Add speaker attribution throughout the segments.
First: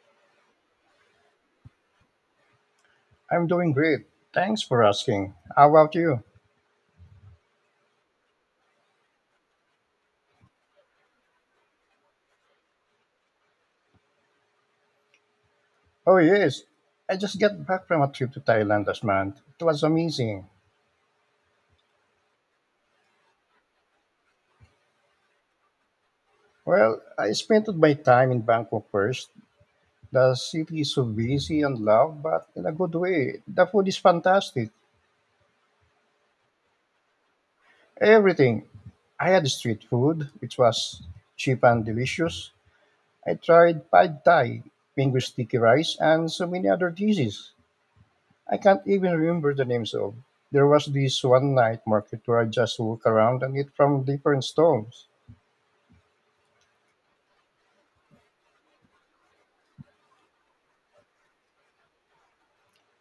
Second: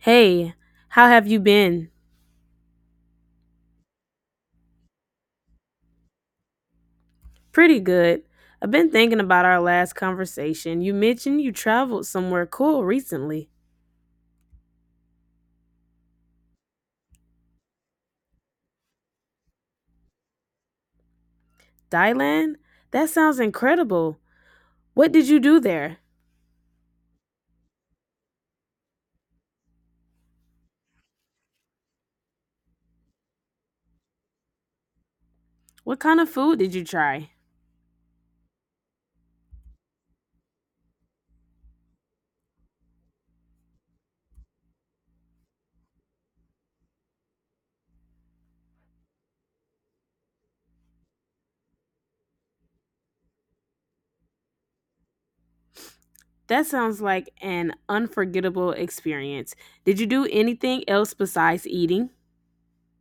Speaker 1: Hey, how have you been?
Speaker 2: I'm doing great. Thanks for asking. How about you?
Speaker 1: Pretty good. I've been thinking about our last conversation. You mentioned you traveled somewhere cool recently.
Speaker 2: Oh, yes. I just got back from a trip to Thailand last month. It was amazing.
Speaker 1: Thailand? That sounds incredible. What did you do there?
Speaker 2: Well, I spent my time in Bangkok first. The city is so busy and loud, but in a good way. The food is fantastic.
Speaker 1: What kind of food did you try?
Speaker 2: Everything. I had street food, which was cheap and delicious. I tried pad thai, mango sticky rice, and so many other dishes I can't even remember the names of. There was this one night market where I just walked around and eat from different stalls.
Speaker 1: That sounds like an unforgettable experience. Did you do anything else besides eating?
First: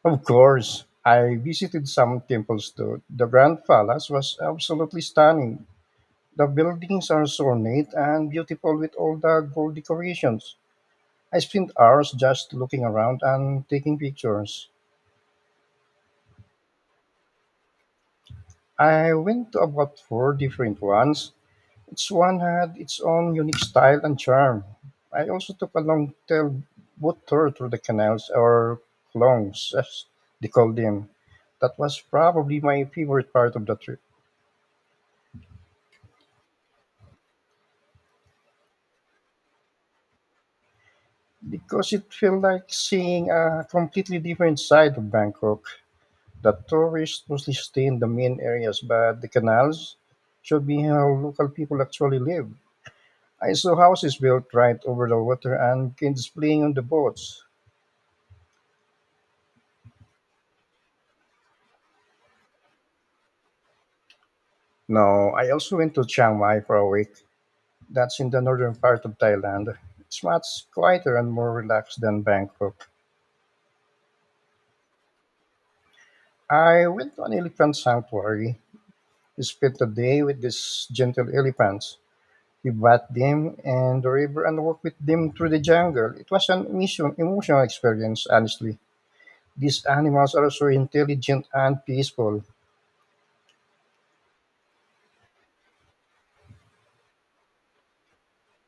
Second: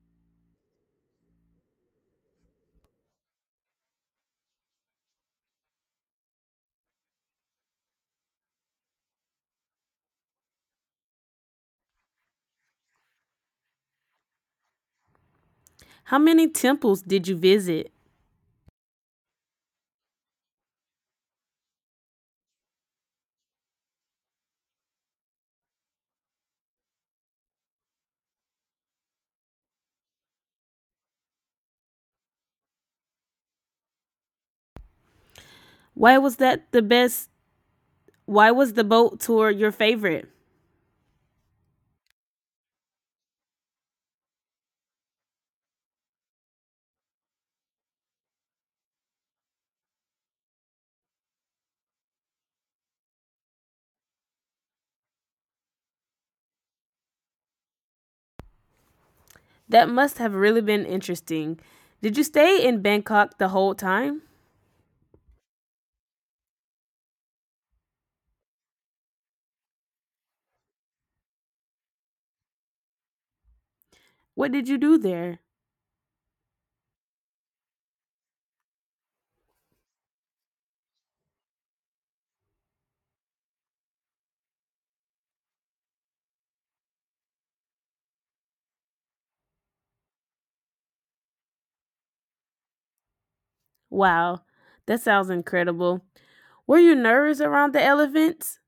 Speaker 2: Of course, I visited some temples too. The Grand Palace was absolutely stunning. The buildings are so ornate and beautiful with all the gold decorations. I spent hours just looking around and taking pictures.
Speaker 1: How many temples did you visit?
Speaker 2: I went to about four different ones. Each one had its own unique style and charm. I also took a long tailed boat tour through the canals, or clongs, as they called them. That was probably my favorite part of the trip
Speaker 1: Why was that the best? Why was the boat tour your favorite?
Speaker 2: because it felt like seeing a completely different side of Bangkok. The tourists mostly stay in the main areas, but the canals showed me how local people actually live. I saw houses built right over the water and kids playing on the boats.
Speaker 1: That must have really been interesting. Did you stay in Bangkok the whole time?
Speaker 2: No, I also went to Chiang Mai for a week. That's in the northern part of Thailand. It's much quieter and more relaxed than Bangkok.
Speaker 1: What did you do there?
Speaker 2: I went to an elephant sanctuary. We spent the day with these gentle elephants. We bathed them and the river and walked with them through the jungle. It was an emotional experience, honestly. These animals are so intelligent and peaceful.
Speaker 1: Wow, that sounds incredible. Were you nervous around the elephants?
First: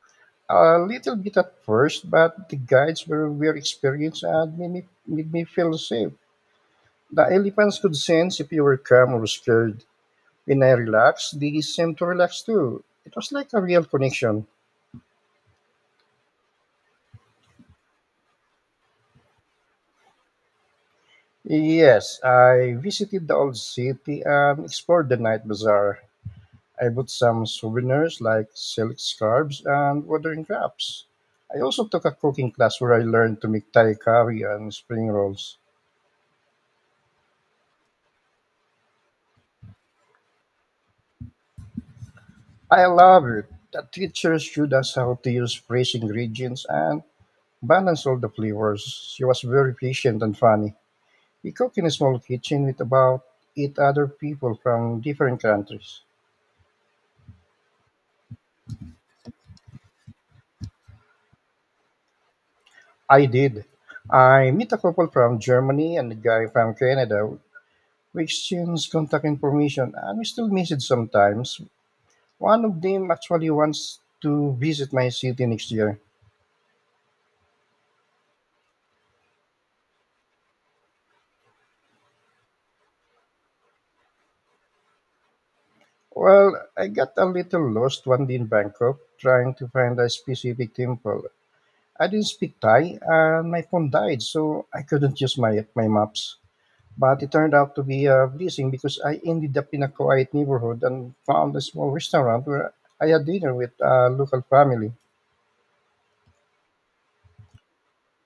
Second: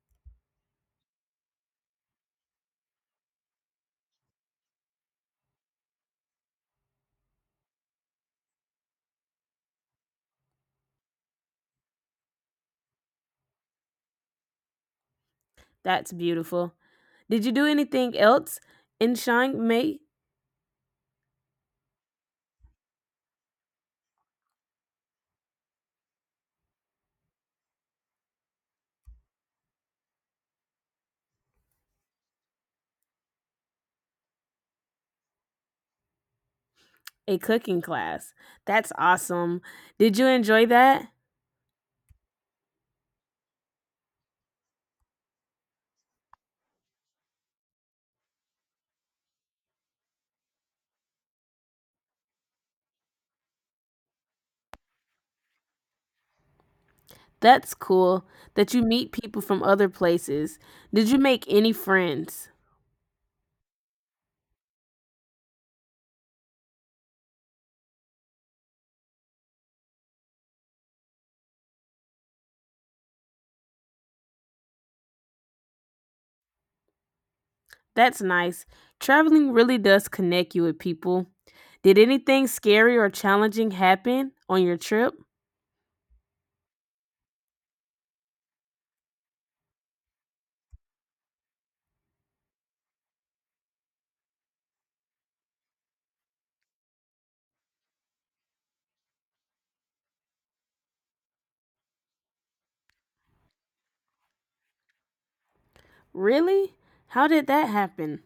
Speaker 2: A little bit at first, but the guides were very experienced and made me feel safe. The elephants could sense if you were calm or scared. When I relaxed, they seemed to relax too. It was like a real connection.
Speaker 1: That's beautiful. Did you do anything else in Chiang Mai?
Speaker 2: Yes, I visited the old city and explored the night bazaar. I bought some souvenirs like silk scarves and watering cups. I also took a cooking class where I learned to make Thai curry and spring rolls.
Speaker 1: A cooking class. That's awesome. Did you enjoy that?
Speaker 2: I love it. The teacher showed us how to use fresh ingredients and balance all the flavors. She was very patient and funny. We cook in a small kitchen with about eight other people from different countries.
Speaker 1: That's cool that you meet people from other places. Did you make any friends?
Speaker 2: I did. I met a couple from Germany and a guy from Canada. We exchanged contact information and we still message sometimes. One of them actually wants to visit my city next year.
Speaker 1: That's nice. Traveling really does connect you with people. Did anything scary or challenging happen on your trip?
Speaker 2: Well, I got a little lost one day in Bangkok trying to find a specific temple. I didn't speak Thai and my phone died, so I couldn't use my maps. But it turned out to be a blessing because I ended up in a quiet neighborhood and found a small restaurant where I had dinner with a local family.
Speaker 1: Really? How did that happen?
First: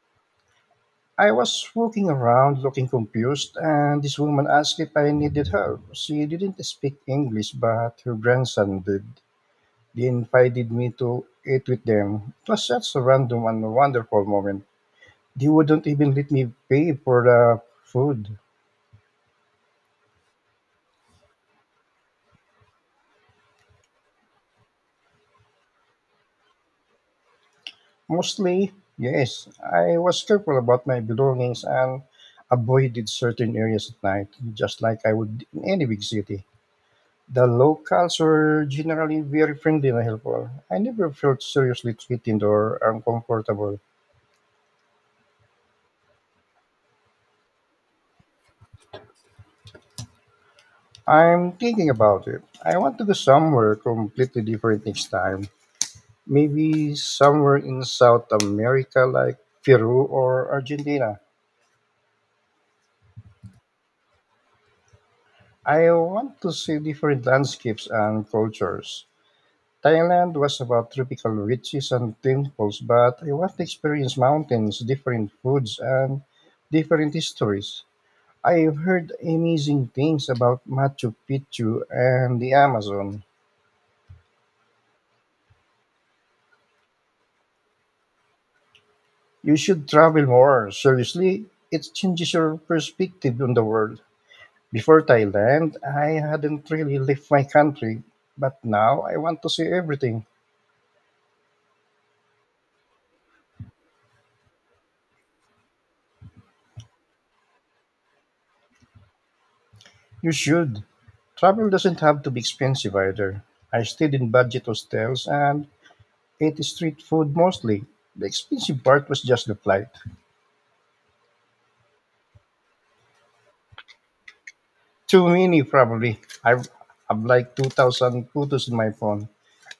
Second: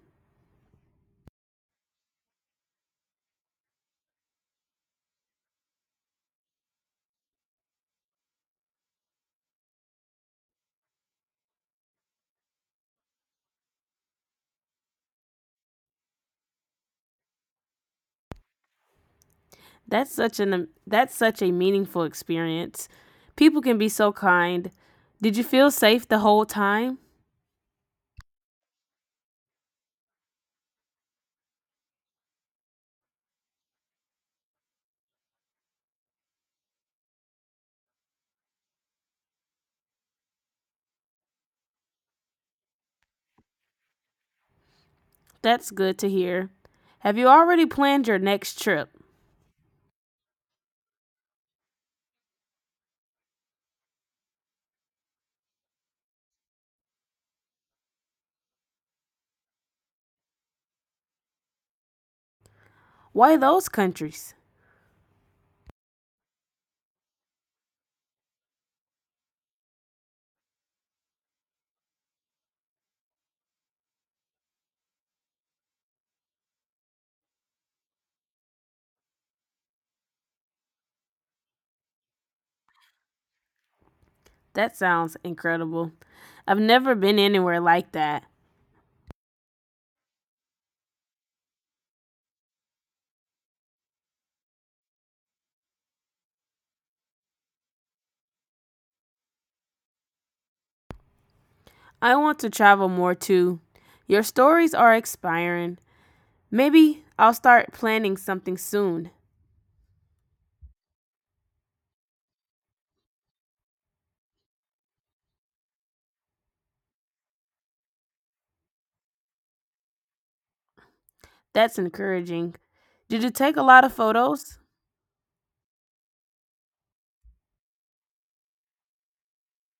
Speaker 2: I was walking around looking confused, and this woman asked if I needed help. She didn't speak English, but her grandson did. They invited me to eat with them. It was such a random and wonderful moment. They wouldn't even let me pay for the food.
Speaker 1: That's such a meaningful experience. People can be so kind. Did you feel safe the whole time?
Speaker 2: Mostly, yes. I was careful about my belongings and avoided certain areas at night, just like I would in any big city. The locals were generally very friendly and helpful. I never felt seriously threatened or uncomfortable.
Speaker 1: That's good to hear. Have you already planned your next trip?
Speaker 2: I'm thinking about it. I want to go somewhere completely different next time. Maybe somewhere in South America, like Peru or Argentina.
Speaker 1: Why those countries?
Speaker 2: I want to see different landscapes and cultures. Thailand was about tropical beaches and temples, but I want to experience mountains, different foods, and different histories. I've heard amazing things about Machu Picchu and the Amazon.
Speaker 1: That sounds incredible. I've never been anywhere like that.
Speaker 2: You should travel more. Seriously, it changes your perspective on the world. Before Thailand, I hadn't really left my country, but now I want to see everything.
Speaker 1: I want to travel more too. Your stories are inspiring. Maybe I'll start planning something soon.
Speaker 2: You should. Travel doesn't have to be expensive either. I stayed in budget hostels and ate street food mostly. The expensive part was just the flight.
Speaker 1: That's encouraging. Did you take a lot of photos?
Speaker 2: Too many, probably. I've like 2,000 photos in my phone.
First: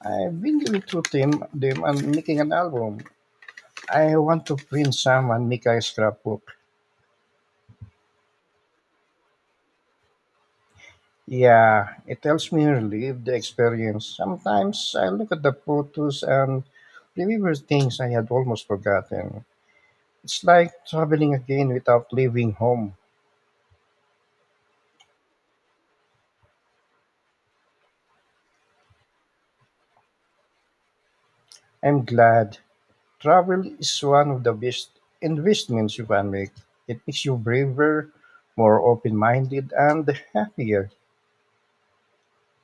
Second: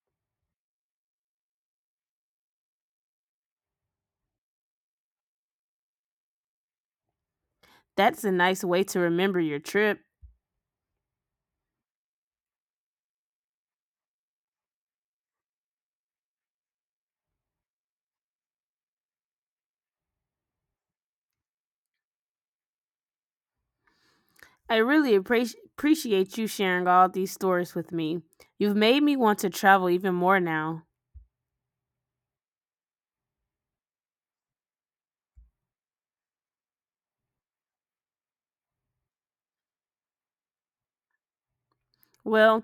Speaker 2: I've been going through them and making an album. I want to print some and make a scrapbook.
Speaker 1: That's a nice way to remember your trip.
Speaker 2: Yeah, it helps me relive the experience. Sometimes I look at the photos and remember things I had almost forgotten. It's like traveling again without leaving home.
Speaker 1: I really appreciate you sharing all these stories with me. You've made me want to travel even more now.
Speaker 2: I'm glad. Travel is one of the best investments you can make. It makes you braver, more open minded, and happier.
Speaker 1: Well,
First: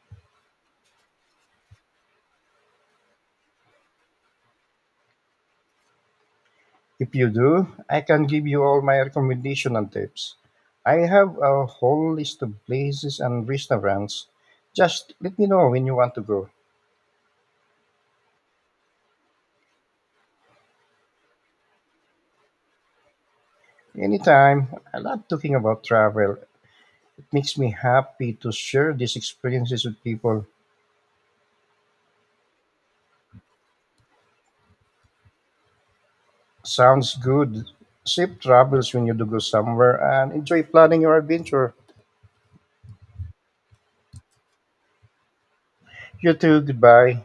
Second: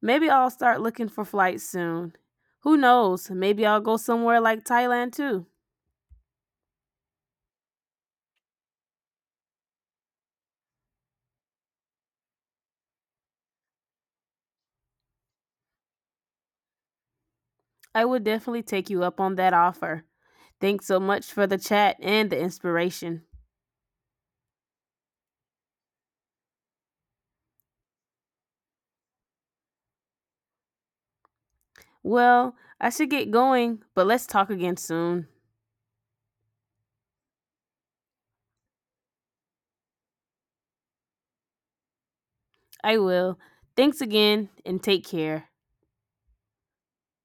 Speaker 1: maybe I'll start looking for flights soon. Who knows? Maybe I'll go somewhere like Thailand too.
Speaker 2: If you do, I can give you all my recommendations and tips. I have a whole list of places and restaurants. Just let me know when you want to go.
Speaker 1: I would definitely take you up on that offer. Thanks so much for the chat and the inspiration.
Speaker 2: Anytime. I love talking about travel. It makes me happy to share these experiences with people.
Speaker 1: Well, I should get going, but let's talk again soon.
Speaker 2: Sounds good. Save travels when you do go somewhere and enjoy planning your adventure.
Speaker 1: I will. Thanks again and take care.
Speaker 2: You too. Goodbye.